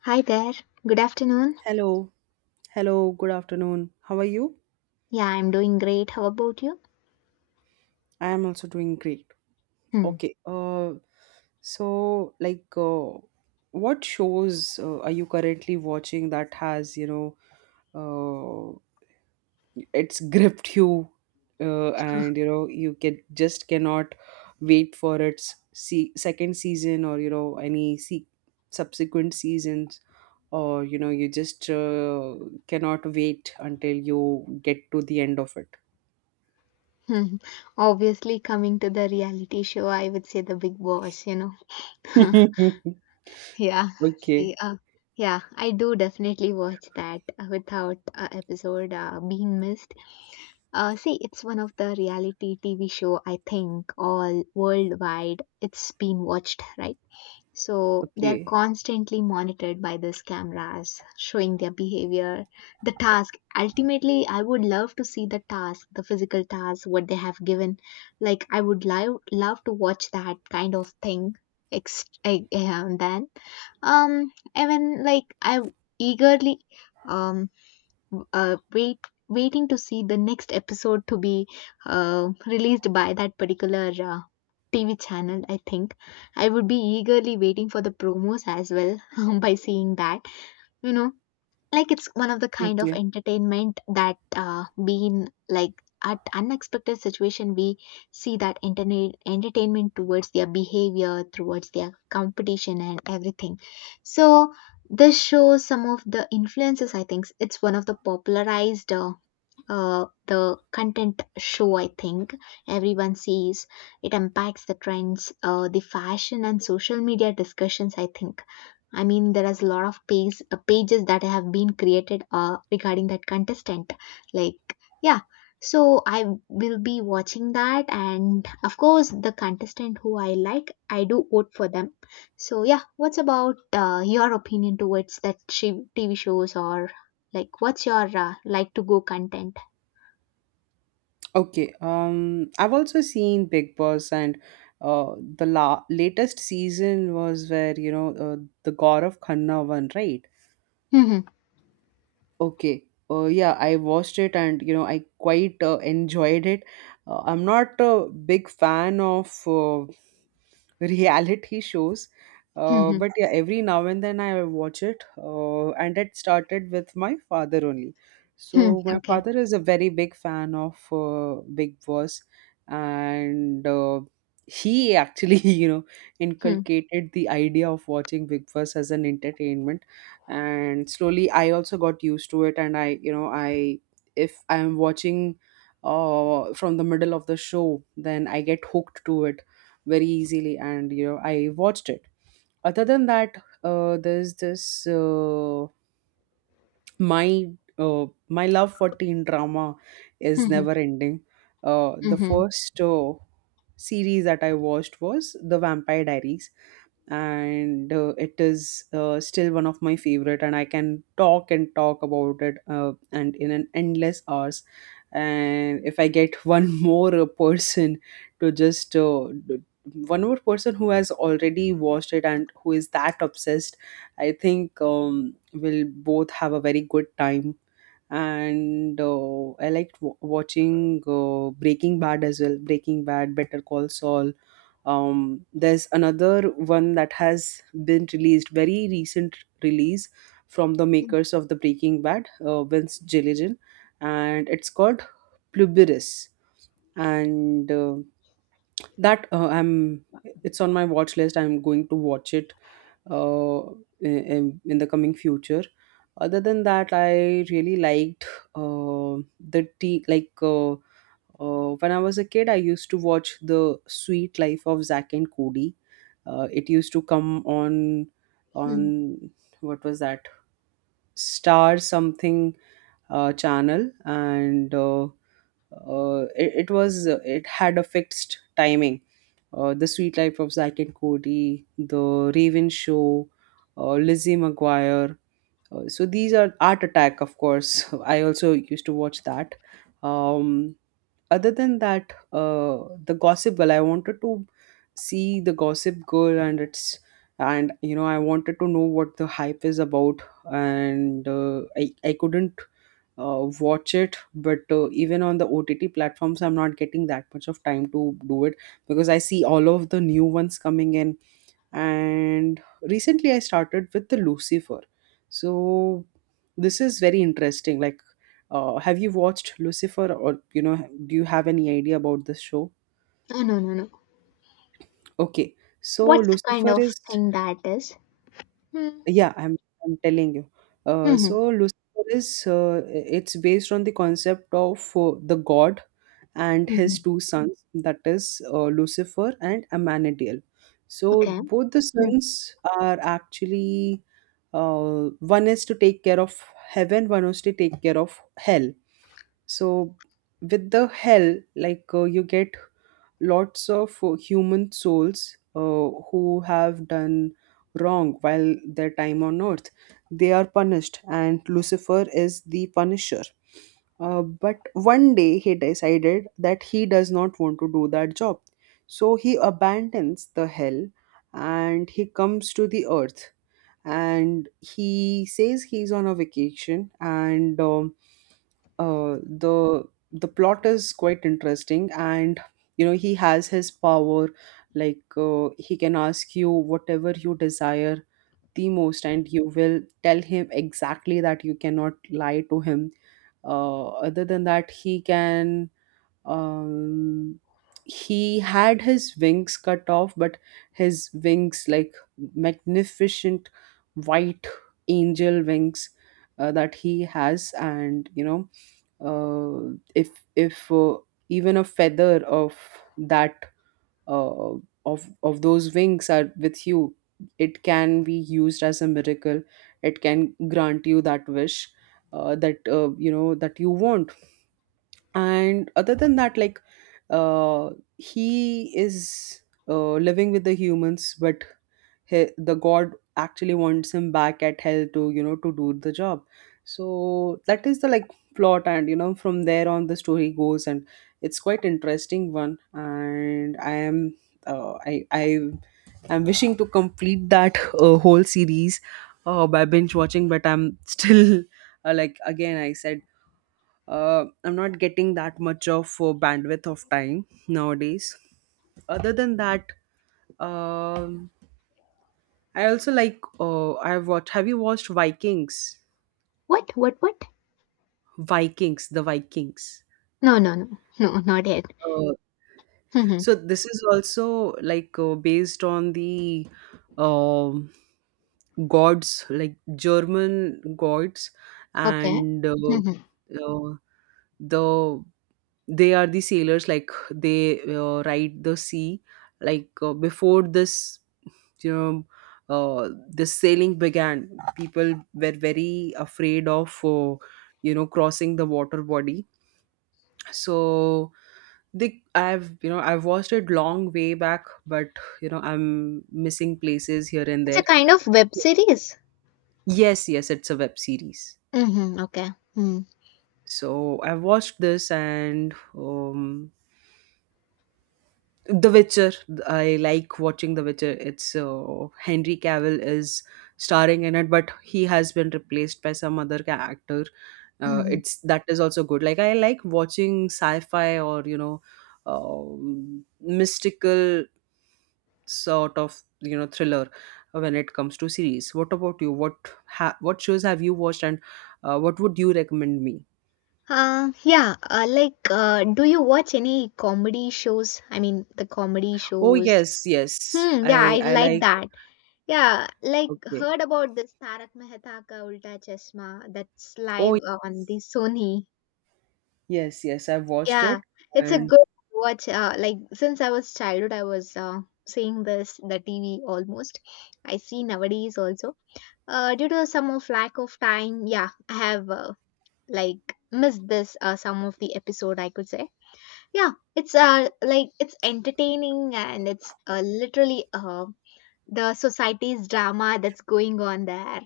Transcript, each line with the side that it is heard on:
left: Hi there. Good afternoon.
right: Hello, hello, good afternoon. How are you?
left: Yeah, I'm doing great. How about you?
right: I am also doing great.
left: Hmm.
right: Okay. So what shows are you currently watching that has, know, it's gripped you, and you can just cannot wait for its se second season, or any se subsequent seasons. Or you just cannot wait until you get to the end of
left: Hmm. Obviously, coming to the reality show, I would say the big boss, you know.
right: it.
left: Yeah. See,
right: Okay,
left: uh, yeah, I do definitely watch that without episode being missed. See, it's one of the reality TV show I think all worldwide it's been watched, right? So they're
right: okay,
left: constantly monitored by these cameras, showing their behavior. The task, ultimately, I would love to see the task, the physical task, what they have given. Like, I would love to watch that kind of thing. And then, um, even like I eagerly, um, w- uh, wait waiting to see the next episode to be released by that particular TV channel, I think. I would be eagerly waiting for the promos as well by seeing that. You know, like it's one of the kind of
right: okay,
left: entertainment that being like at unexpected situation we see that internet entertainment towards their behavior towards their competition and everything. So this shows some of the influences, I think. It's one of the popularized the content show, I think. Everyone sees it impacts the trends, the fashion and social media discussions, I think. I mean, there is a lot of pages that have been created regarding that contestant, like, yeah. So I will be watching that, and of course the contestant who I like, I do vote for them. So yeah, what's about your opinion towards that shi- TV shows? Or like, what's your like to go content?
right: okay. I've also seen Big Boss, and the la latest season was where the Gaurav Khanna one, right?
left: Hmm. Hmm.
right: Okay. Yeah, I watched it, and you know I quite enjoyed it. I'm not a big fan of reality shows. Uh,
left: Hmm.
right: but yeah, every now and then I watch it, and it started with my father only. So my
left: Okay.
right: father is a very big fan of Big Boss, and he actually, you know,
left: Hmm.
right: inculcated the idea of watching Big Boss as an entertainment. And slowly, I also got used to it, and I, you know, I if I'm watching from the middle of the show, then I get hooked to it very easily, and you know I watched it. Other than that, there's this my my love for teen drama is
left: Hmm. Hı.
right: never ending. The
left: Mhm.
right: first series that I watched was The Vampire Diaries, and it is still one of my favorite. And I can talk and talk about it, and in an endless hours. And if I get one more person who has already watched it and who is that obsessed, I think we'll both have a very good time. And I liked watching Breaking Bad as well. Breaking Bad, Better Call Saul. There's another one that has been released, very recent release, from the
left: Mm.
right: makers of the Breaking Bad, Vince Gilligan, and it's called Pluberis. And that I'm it's on my watch list. I'm going to watch it uh, in the coming future. Other than that, I really liked uh, the tea like when I was a kid I used to watch The Sweet Life of Zack and Cody. Uh, it used to come on
left: Hmm.
right: what was that Star something channel, and it was it had a fixed timing. The Sweet Life of Zack and Cody, the Raven show, Lizzie McGuire, so these are Art Attack, of course. I also used to watch that. Um, other than that, the Gossip Girl. I wanted to see the Gossip Girl, and it's and you know I wanted to know what the hype is about, and I couldn't watch it. But even on the OTT platforms, I'm not getting that much of time to do it because I see all of the new ones coming in, and recently I started with the Lucifer. So this is very interesting. Like, have you watched Lucifer, or do you have any idea about this show?
left: Oh, no, no, no.
right: Okay, so
left: What's the kind
right: Lucifer
left: of
right: is...
left: thing that is? Hmm.
right: Yeah, I'm telling you.
left: Mhm.
right: So Lucifer is it's based on the concept of the god and his
left: Mhm.
right: two sons, that is Lucifer and Amanadiel. So
left: Okay.
right: both the
left: Hmm.
right: sons are actually one is to take care of heaven, one is to take care of hell. So with the hell, like, you get lots of human souls who have done wrong while their time on earth, they are punished, and Lucifer is the punisher. But one day he decided that he does not want to do that job, so he abandons the hell and he comes to the earth, and he says he's on a vacation. And uh, the the plot is quite interesting, and you know he has his power. Like, he can ask you whatever you desire the most and you will tell him exactly. That you cannot lie to him. Uh, other than that, he can um he had his wings cut off, but his wings, like, magnificent white angel wings that he has. And you know, uh, if if even a feather of that, uh, of those wings are with you, it can be used as a miracle. It can grant you that wish that that you want. And other than that, like, uh he is living with the humans, but he, the god, actually wants him back at hell to to do the job. So that is the, like, plot, and you know from there on the story goes, and it's quite interesting one. And I am wishing to complete that whole series by binge watching, but I'm still like, again I said, I'm not getting that much of bandwidth of time nowadays. Other than that, um, I also like. I've watched. Have you watched Vikings?
left: What? What? What?
right: Vikings, the Vikings.
left: No, no, no. No, not yet.
right: Uh,
left: Mhm.
right: so this is also like based on the um gods, like German gods,
left: Okay.
right: and
left: Mhm.
right: uh, the they are the sailors, like they ride the sea. Like, before this, you know the sailing began, people were very afraid of crossing the water body. So they I've, you know, I've watched it long way back, but you know I'm missing places here and
left: It's a
right: there.
left: kind of web series.
right: Yes, yes, it's a web series.
left: Mhm. Okay. Mm.
right: So I've watched this. And The Witcher. I like watching The Witcher. It's Henry Cavill is starring in it, but he has been replaced by some other actor.
left: Hmm. Mhm.
right: It's that is also good. Like, I like watching sci-fi, or you know, mystical sort of, you know, thriller when it comes to series. What about you? What shows have you watched, and what would you recommend me?
left: Yeah, do you watch any comedy shows? I mean, the comedy
right: Oh
left: shows.
right: yes, yes.
left: Hmm, yeah,
right: I
left: I
right: I
left: like
right: like.
left: that. Yeah, like,
right: Okay.
left: heard about this Tarak Mehta Ka Ulta Chashma that's live
right: Oh
left: on the Sony.
right: yes, yes. I've watched
left: Yeah,
right: it.
left: it's a
right: And.
left: good watch. Like, since I was childhood, I was seeing this the TV almost. I see nowadays also. Due to some of lack of time, yeah, I have like missed this some of the episode, I could say. Yeah, it's like it's entertaining, and it's literally the society's drama that's going on there.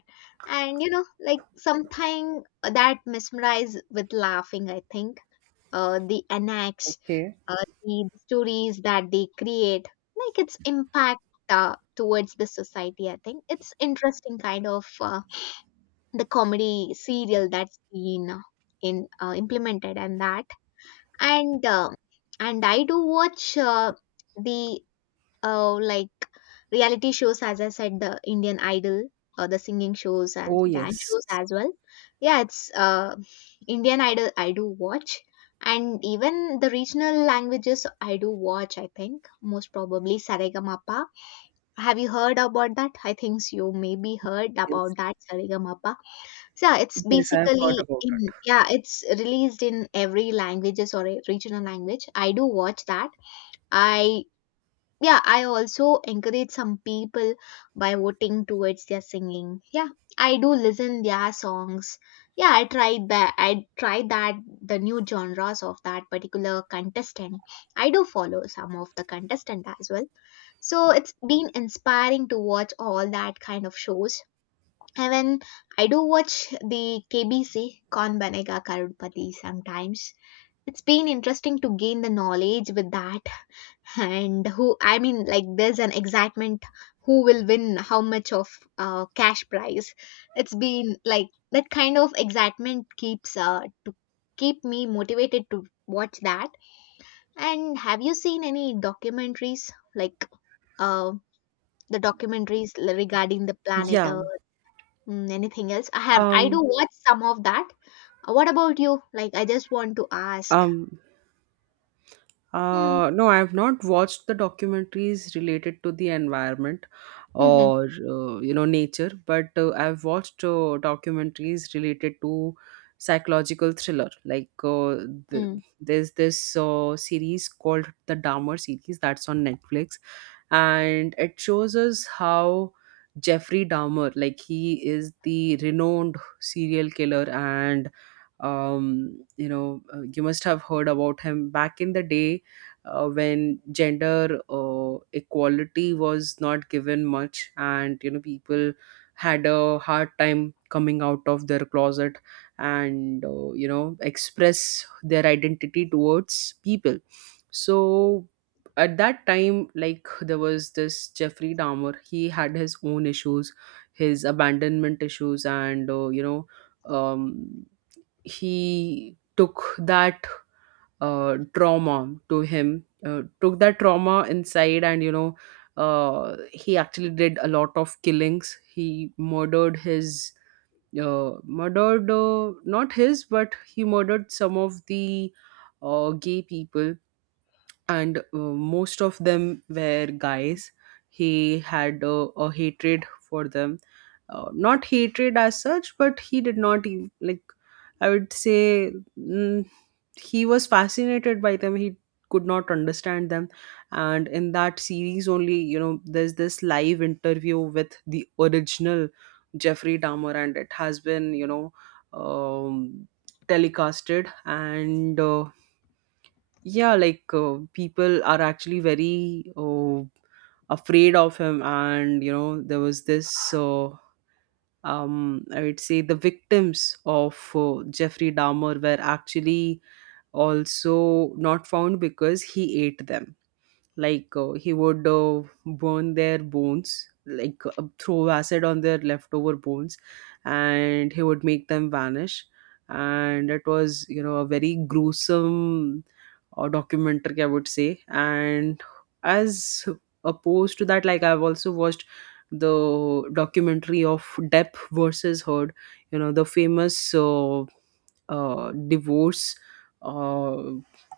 left: And you know, like something that mesmerize with laughing, I think. uh, the annex
right: Okay.
left: uh, the stories that they create, like its impact towards the society, I think it's interesting kind of the comedy serial that's been in implemented, and that and uh, and I do watch, the oh, like, reality shows, as I said, the Indian Idol or the singing shows and
right: Oh
left: dance shows
right: yes.
left: as well. Yeah, it's Indian Idol I do watch, and even the regional languages I do watch. I think most probably Saregamapa. Have you heard about that? I think so. You maybe heard
right: Yes.
left: about that Saregamapa. So yeah, it's
right: Yes, I have heard
left: basically
right: about
left: in
right: it.
left: yeah, it's released in every languages or a regional language. I do watch that. I yeah, I also encourage some people by voting towards their singing. Yeah, I do listen their songs. Yeah, I tried that, the new genres of that particular contestant. I do follow some of the contestant as well, so it's been inspiring to watch all that kind of shows. And when I do watch the KBC, Kaun banega karudpati, sometimes it's been interesting to gain the knowledge with that. And who, I mean, like, there's an excitement who will win how much of cash prize. It's been like that kind of excitement keeps to keep me motivated to watch that. And have you seen any documentaries, like, uh, the documentaries regarding the planet
right: Yeah.
left: earth? Mm, anything else I have, I do
right: Um
left: watch some of that. What about you? Like, I just want to ask.
right: um
left: Hmm.
right: no, I've not watched the documentaries related to the environment
left: Hmm. Hmm.
right: or nature, but I've watched documentaries related to psychological thriller. Like, th-
left: Hmm.
right: there's this series called the Dahmer series that's on Netflix, and it shows us how Jeffrey Dahmer, like, he is the renowned serial killer. And you must have heard about him back in the day, when gender equality was not given much, and you know people had a hard time coming out of their closet and express their identity towards people. So at that time, like, there was this Jeffrey Dahmer. He had his own issues, his abandonment issues. And um, he took that trauma to him, took that trauma inside, and you know he actually did a lot of killings. He murdered his murdered not his, but he murdered some of the gay people, and most of them were guys. He had a hatred for them. Uh, not hatred as such, but he did not even, like, I would say, mm, he was fascinated by them. He could not understand them. And in that series only, you know, there's this live interview with the original Jeffrey Dahmer, and it has been, you know, um, telecasted. And yeah, like, people are actually very afraid of him. And you know, there was this I would say the victims of Jeffrey Dahmer were actually also not found because he ate them. Like, he would burn their bones, like, throw acid on their leftover bones, and he would make them vanish. And it was, you know, a very gruesome documentary, I would say. And as opposed to that, like, I've also watched the documentary of Depp versus Heard, you know, the famous divorce uh,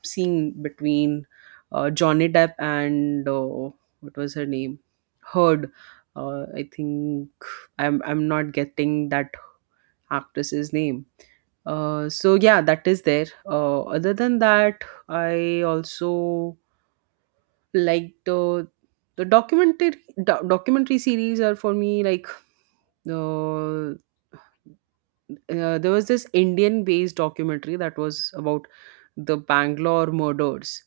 right: scene between Johnny Depp and what was her name? Heard. I think I'm not getting that actress's name. So yeah, that is there. Other than that, I also liked the documentary documentary series are for me like uh, there was this Indian based documentary that was about the Bangalore murders,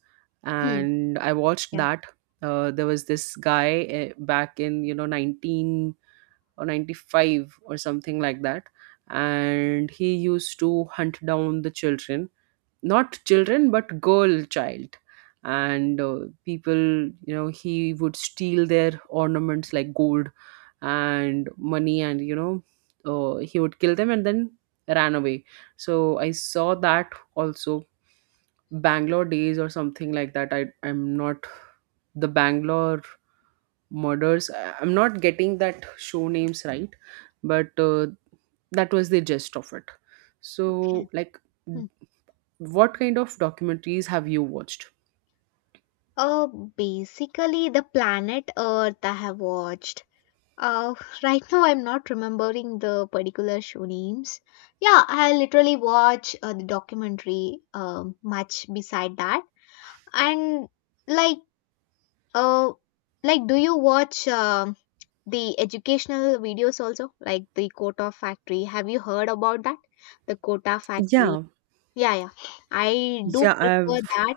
left: Hmm.
right: and I watched
left: Yeah.
right: that. There was this guy, back in, you know, 19 or 95 or something like that, and he used to hunt down the children, not children but girl child. And people, you know, he would steal their ornaments like gold and money and he would kill them and then ran away. So I saw that also. Bangalore Days or something like that, I'm not... The Bangalore Murders, I'm not getting that show names right, but that was the gist of it.
left: Okay.
right: So like,
left: Hmm.
right: what kind of documentaries have you watched?
left: Uh, Basically, the planet Earth I have watched. Uh, right now, I'm not remembering the particular show names. Yeah, I literally watch the documentary much beside that. And, like, uh, like, do you watch the educational videos also? Like the Kota Factory. Have you heard about that? The Kota Factory.
right: Yeah,
left: Yeah, yeah. I do
right: yeah,
left: prefer
right: I've
left: that.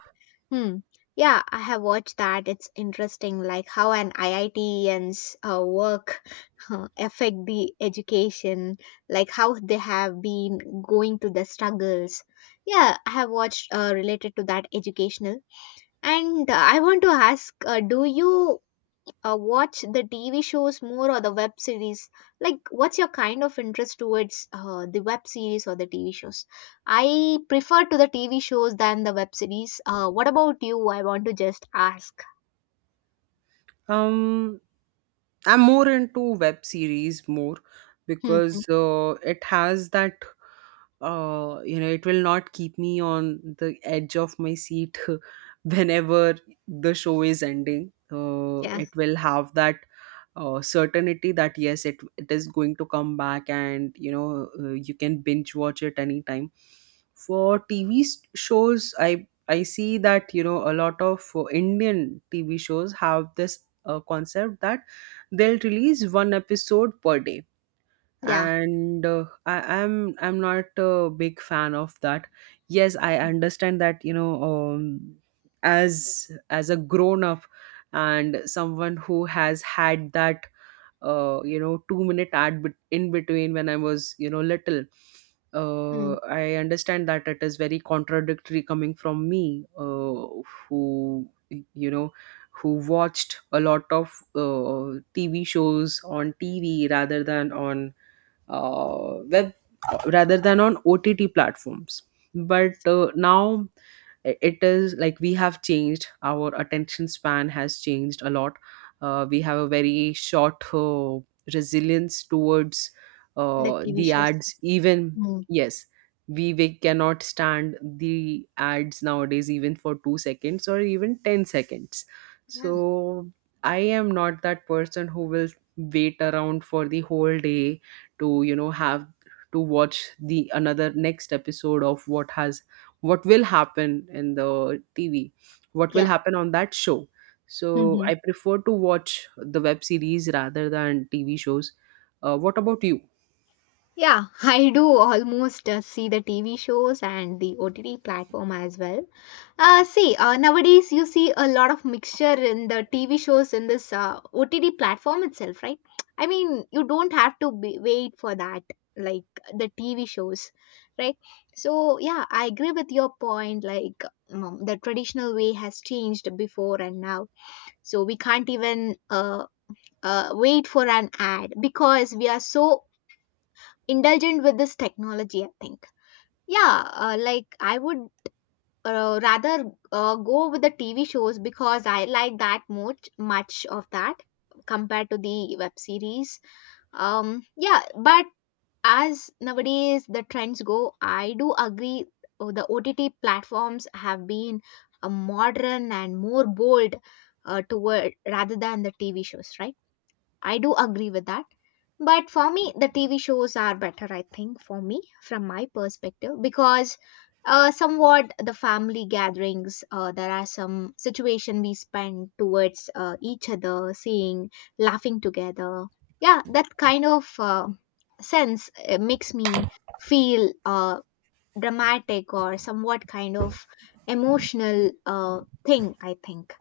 left: Hmm. Yeah, I have watched that. It's interesting, like how an IITian's work affect the education, like how they have been going to the struggles. Yeah, I have watched related to that educational. And I want to ask, do you watch the TV shows more or the web series? Like, what's your kind of interest towards the web series or the TV shows? I prefer to the TV shows than the web series. What about you? I want to just ask.
right: um I'm more into web series more
left: Mm-hmm.
right: because it has that you know, it will not keep me on the edge of my seat whenever the show is ending.
left: Yeah,
right: It will have that certainty that yes, it is going to come back, and you know, you can binge watch it anytime. For TV s- shows, I see that you know a lot of Indian TV shows have this concept that they'll release one episode per day.
left: yeah.
right: And I'm not a big fan of that. Yes, I understand that, you know, as a grown up and someone who has had that you know, 2-minute ad bet- in between when I was you know little. uh,
left: Mm.
right: I understand that it is very contradictory coming from me, who, you know, who watched a lot of uh, TV shows on TV rather than on web, rather than on OTT platforms. But
left: Yes,
right: now, I- it is like we have changed, our attention span has changed a lot. Uh, we have a very short resilience towards
left: the TV
right: the
left: shows.
right: ads even.
left: Mm.
right: Yes, we cannot stand the ads nowadays even for 2 seconds or even 10 seconds.
left: Yeah,
right: So I am not that person who will wait around for the whole day to you know have to watch the another next episode of what has, what will happen in the TV, what will
left: yeah.
right: happen on that show. So
left: Hmm.
right: I prefer to watch the web series rather than TV shows. Uh, what about you?
left: Yeah, I do almost see the TV shows and the OTT platform as well. Nowadays you see a lot of mixture in the TV shows in this OTT platform itself, right? I mean, you don't have to be, wait for that, like the TV shows, right? So, yeah, I agree with your point. Like, the traditional way has changed before and now. So, we can't even wait for an ad because we are so indulgent with this technology, I think. Yeah, like I would rather go with the TV shows because I like that much of that compared to the web series. Yeah, but as nowadays the trends go, I do agree the OTT platforms have been modern and more bold toward rather than the TV shows, right? I do agree with that. But for me, the TV shows are better, I think, for me, from my perspective, because somewhat the family gatherings, there are some situation we spend towards each other, seeing, laughing together. Yeah, that kind of sense makes me feel dramatic or somewhat kind of emotional thing, I think.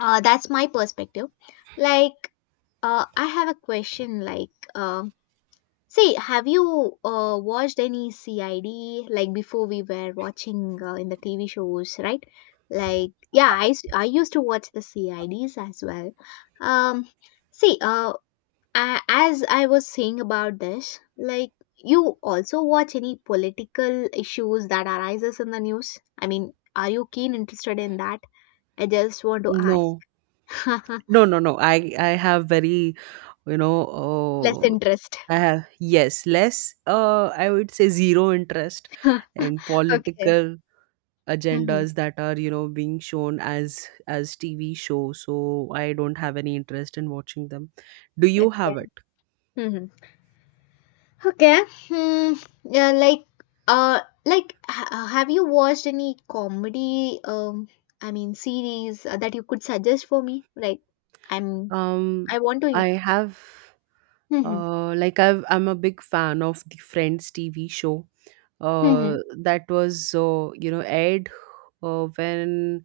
left: That's my perspective. Like, I have a question like, uh, see, have you watched any CID, like before we were watching in the TV shows, right? Like, yeah, I used to watch the CIDs as well. Um, see, uh, a as I was saying about this, like, you also watch any political issues that arises in the news? I mean, are you keen interested in that? I just want to ask.
right: No, no, no, no, I have very, you know,
left: Less interest.
right: I have yes less, I would say zero interest in
left: Okay.
right: political
left: Hmm.
right: agendas that are you know being shown as TV shows, so I don't have any interest in watching them. Do you
left: Okay.
right: have it?
left: Hmm. Okay. Hmm. Yeah, like, uh have you watched any comedy I mean series that you could suggest for me? Like, I'm I
right: Um,
left: want to.
right: I have
left: Mhm.
right: like I've, I'm a big fan of the Friends TV show.
left: Mhm.
right: That was you know aired uh, when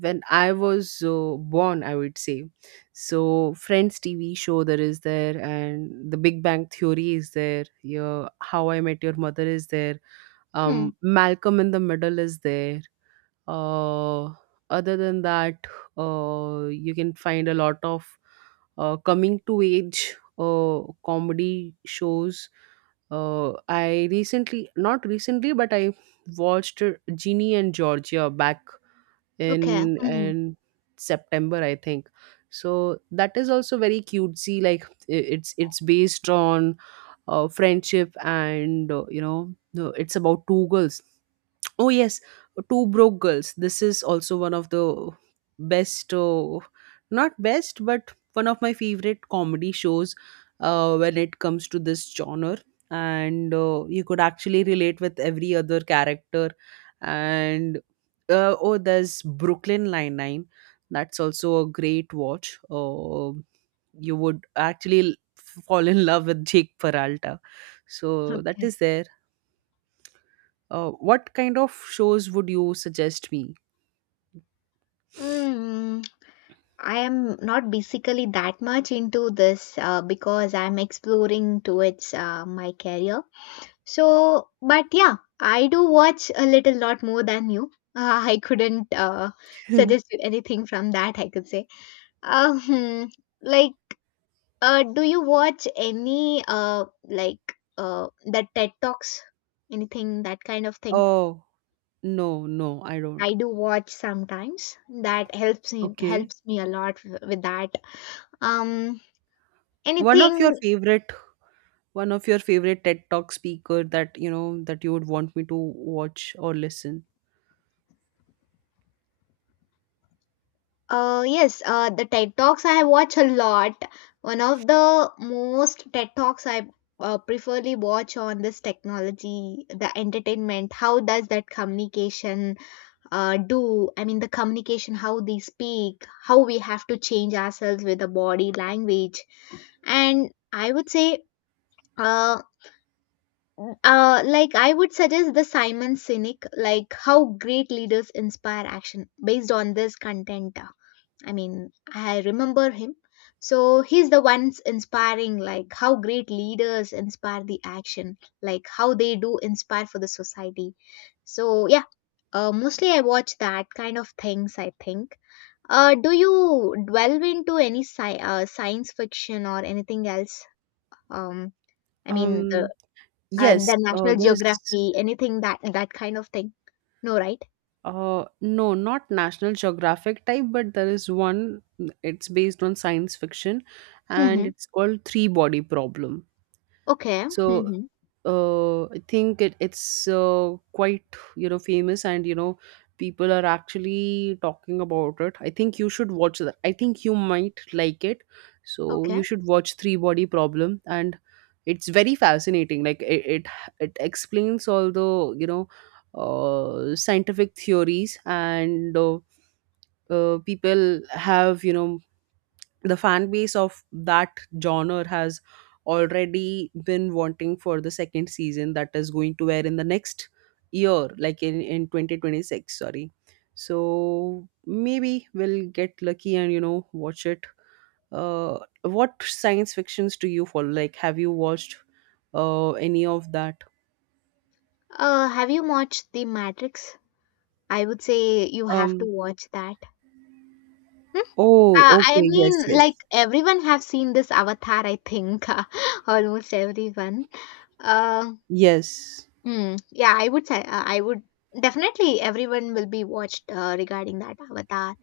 right: when I was born, I would say. So Friends TV show there is there, and The Big Bang Theory is there. Yeah, How I Met Your Mother is there.
left: Hmm. Hmm, hmm.
right: Malcolm in the Middle is there. uh, Other than that, you can find a lot of coming to age comedy shows. Uh, I recently, not recently, but I watched Genie and Georgia back
left: Okay.
right: in
left: Mhm.
right: in September, I think. So that is also very cutesy. Like, I- it's based on friendship and you know, no, it's about two girls. Oh yes, Two Broke Girls. This is also one of the best, not best, but one of my favorite comedy shows when it comes to this genre. And you could actually relate with every other character. And oh, there's Brooklyn Nine Nine. That's also a great watch. You would actually l- fall in love with Jake Peralta. So that
left: Okay.
right: is there. Uh, what kind of shows would you suggest me?
left: Mm. I am not basically that much into this because I'm exploring towards my career. So, but yeah, I do watch a little lot more than you. I couldn't suggest you anything from that, I could say. Uh, hmm, like, do you watch any, the TED Talks? Anything, that kind of thing?
right: Oh, no, no, I don't.
left: I do watch sometimes. That helps me
right: Okay.
left: a lot with that. Um,
right: One of your
left: Anything.
right: favorite, one of your favorite TED Talk speaker that, you know, that you would want me to watch or listen.
left: Yes, the TED Talks I watch a lot. One of the most TED Talks I preferably watch on this technology, the entertainment. How does that communication do? I mean, the communication, how they speak, how we have to change ourselves with the body language. And I would say, uh, like I would suggest the Simon Sinek, like how great leaders inspire action based on this content. I mean, I remember him. So he's the ones inspiring, like how great leaders inspire the action, like how they do inspire for the society. So, yeah, mostly I watch that kind of things, I think. Do you delve into any science fiction or anything else? Um, I mean,
right: Um, yes,
left: the National
right: there's
left: Geography, anything that that kind of thing? No, right?
right: no, not National Geographic type, but there is one, it's based on science fiction, and
left: Mm-hmm.
right: it's called Three Body Problem.
left: Okay.
right: So
left: Mm-hmm.
right: I think it, it's quite you know famous, and you know, people are actually talking about it. I think you should watch that. I think you might like it. So
left: Okay.
right: you should watch Three Body Problem. And it's very fascinating. Like, it explains all the you know scientific theories. And people have, you know, the fan base of that genre has already been wanting for the second season that is going to air in the next year, like in 2026, sorry. So maybe we'll get lucky and you know watch it. Uh, what science fictions do you follow? Like, have you watched any of that?
left: Have you watched The Matrix? I would say you have to
right: Um,
left: watch that. Hmm?
right: oh
left: I
right: okay, yes,
left: mean,
right: yes,
left: like everyone have seen this Avatar, I think, almost everyone. Uh,
right: yes.
left: mm, yeah, I would say I would definitely everyone will be watched regarding that Avatar.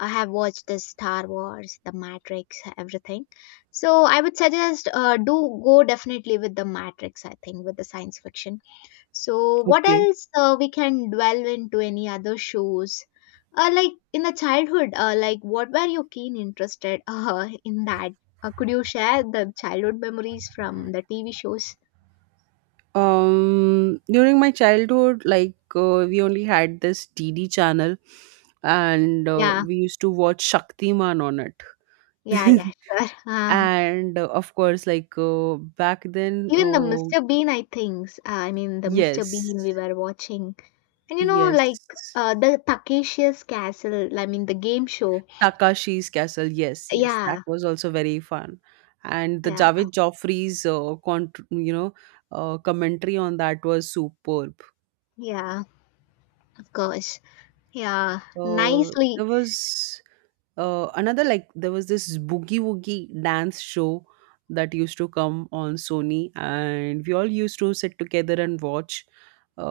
left: I have watched the Star Wars, the Matrix, everything. So I would suggest do go definitely with the Matrix. I think with the science fiction. So, what
right: Okay.
left: else we can dwell into any other shows? Like in the childhood, like what were you keen interested in that? Could you share the childhood memories from the TV shows?
right: During my childhood, like we only had this DD channel, and
left: Yeah,
right: we used to watch Shaktiman on it.
left: yeah, yeah, sure.
right: And of course, like back then,
left: Even the Mr. Bean, I think. I mean, the Mr.
right: yes,
left: Bean we were watching. And you know, like
right: yes,
left: the Takeshi's Castle, I mean, the game show.
right: Takashi's Castle, yes, yes, that
left: Yeah,
right: was also very fun. And the
left: yeah,
right: Javed Joffrey's, cont- you know, commentary on that was superb.
left: yeah, of course. Yeah, nicely.
right: There was another, like there was this Boogie Woogie dance show that used to come on Sony, and we all used to sit together and watch.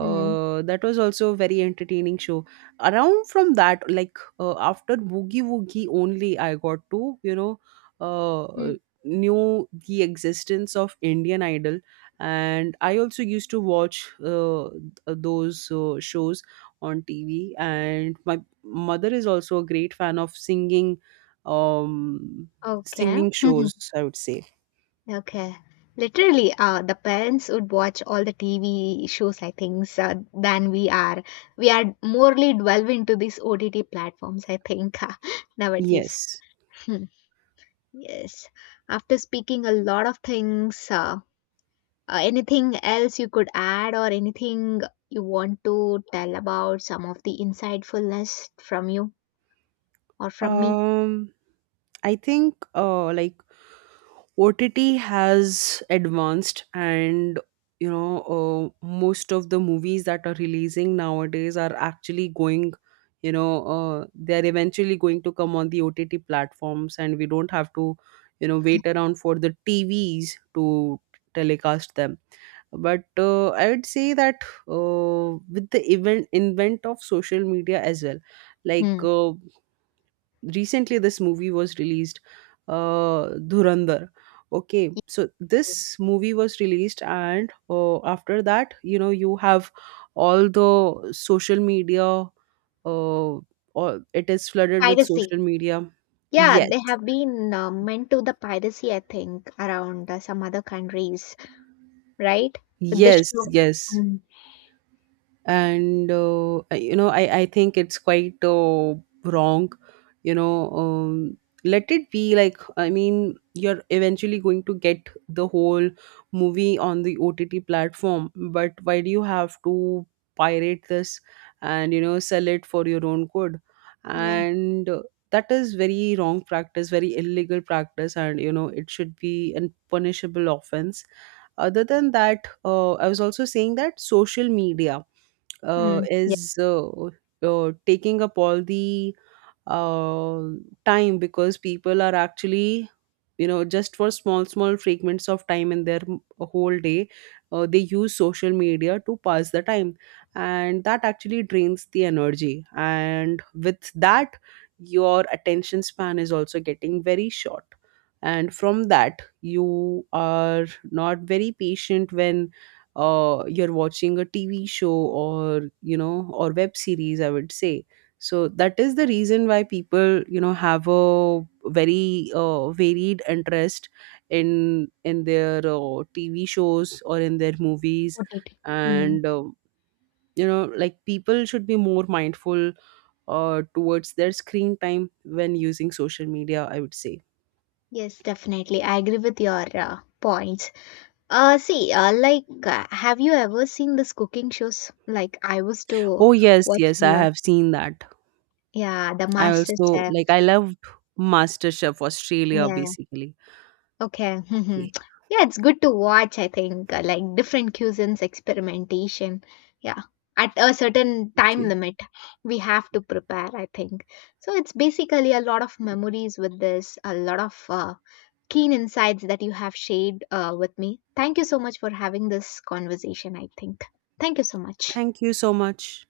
left: Mm.
right: That was also a very entertaining show. Around from that, like after Boogie Woogie, only I got to, you know, uh,
left: Mm.
right: knew the existence of Indian Idol, and I also used to watch th- those shows on TV. And my mother is also a great fan of singing, um
left: Okay.
right: singing shows, I would say.
left: Okay. Literally, the parents would watch all the TV shows, I think, than we are. We are morely delve into these OTT platforms, I think, nowadays.
right: Yes.
left: Hmm. Yes. After speaking a lot of things, anything else you could add or anything you want to tell about some of the insightfulness from you or from me?
right: um I think like OTT has advanced, and you know, most of the movies that are releasing nowadays are actually going, you know, they're eventually going to come on the OTT platforms, and we don't have to you know wait around for the TVs to telecast them. But I would say that with the event invent of social media as well, like
left: Hmm.
right: recently this movie was released, Dhurandhar. Okay, so this movie was released, and after that, you know, you have all the social media, uh, or it is flooded with
left: Piracy.
right: social media.
left: Yeah, they
right: Yes,
left: have been meant to the piracy, I think, around some other countries, right? With this
right: yes,
left: show.
right: yes.
left: Mm.
right: And I- you know, I think it's quite wrong, you know, let it be. Like, I mean, you're eventually going to get the whole movie on the OTT platform. But why do you have to pirate this and you know sell it for your own good?
left: Yeah.
right: And that is very wrong practice, very illegal practice, and you know it should be an punishable offense. Other than that, I was also saying that social media
left: Mm.
right: is taking up all the uh, time, because people are actually, you know, just for small small fragments of time in their m- whole day, they use social media to pass the time. And that actually drains the energy, and with that, your attention span is also getting very short. And from that, you are not very patient when you're watching a TV show or you know or web series, I would say. So that is the reason why people you know have a very varied interest in their TV shows or in their movies.
left: OTT. Mm.
right: And you know like people should be more mindful towards their screen time when using social media, I would say.
left: Yes, definitely. I agree with your points. Have you ever seen these cooking shows? Like, I was to
right: Oh yes,
left: watch a
right: yes, I
left: lot.
right: have seen that.
left: Yeah, the
right: I
left: Master
right: also
left: Chef.
right: like, I loved MasterChef Australia
left: Yeah.
right: basically.
left: Okay.
right: Okay,
left: Mhm. Yeah, it's good to watch, I think, like different cuisines experimentation. Yeah. At a certain
right: thank
left: time
right: you.
left: limit, we have to prepare, I think. So it's basically a lot of memories with this, a lot of keen insights that you have shared with me. Thank you so much for having this conversation, I think. Thank you so much.
right: Thank you so much.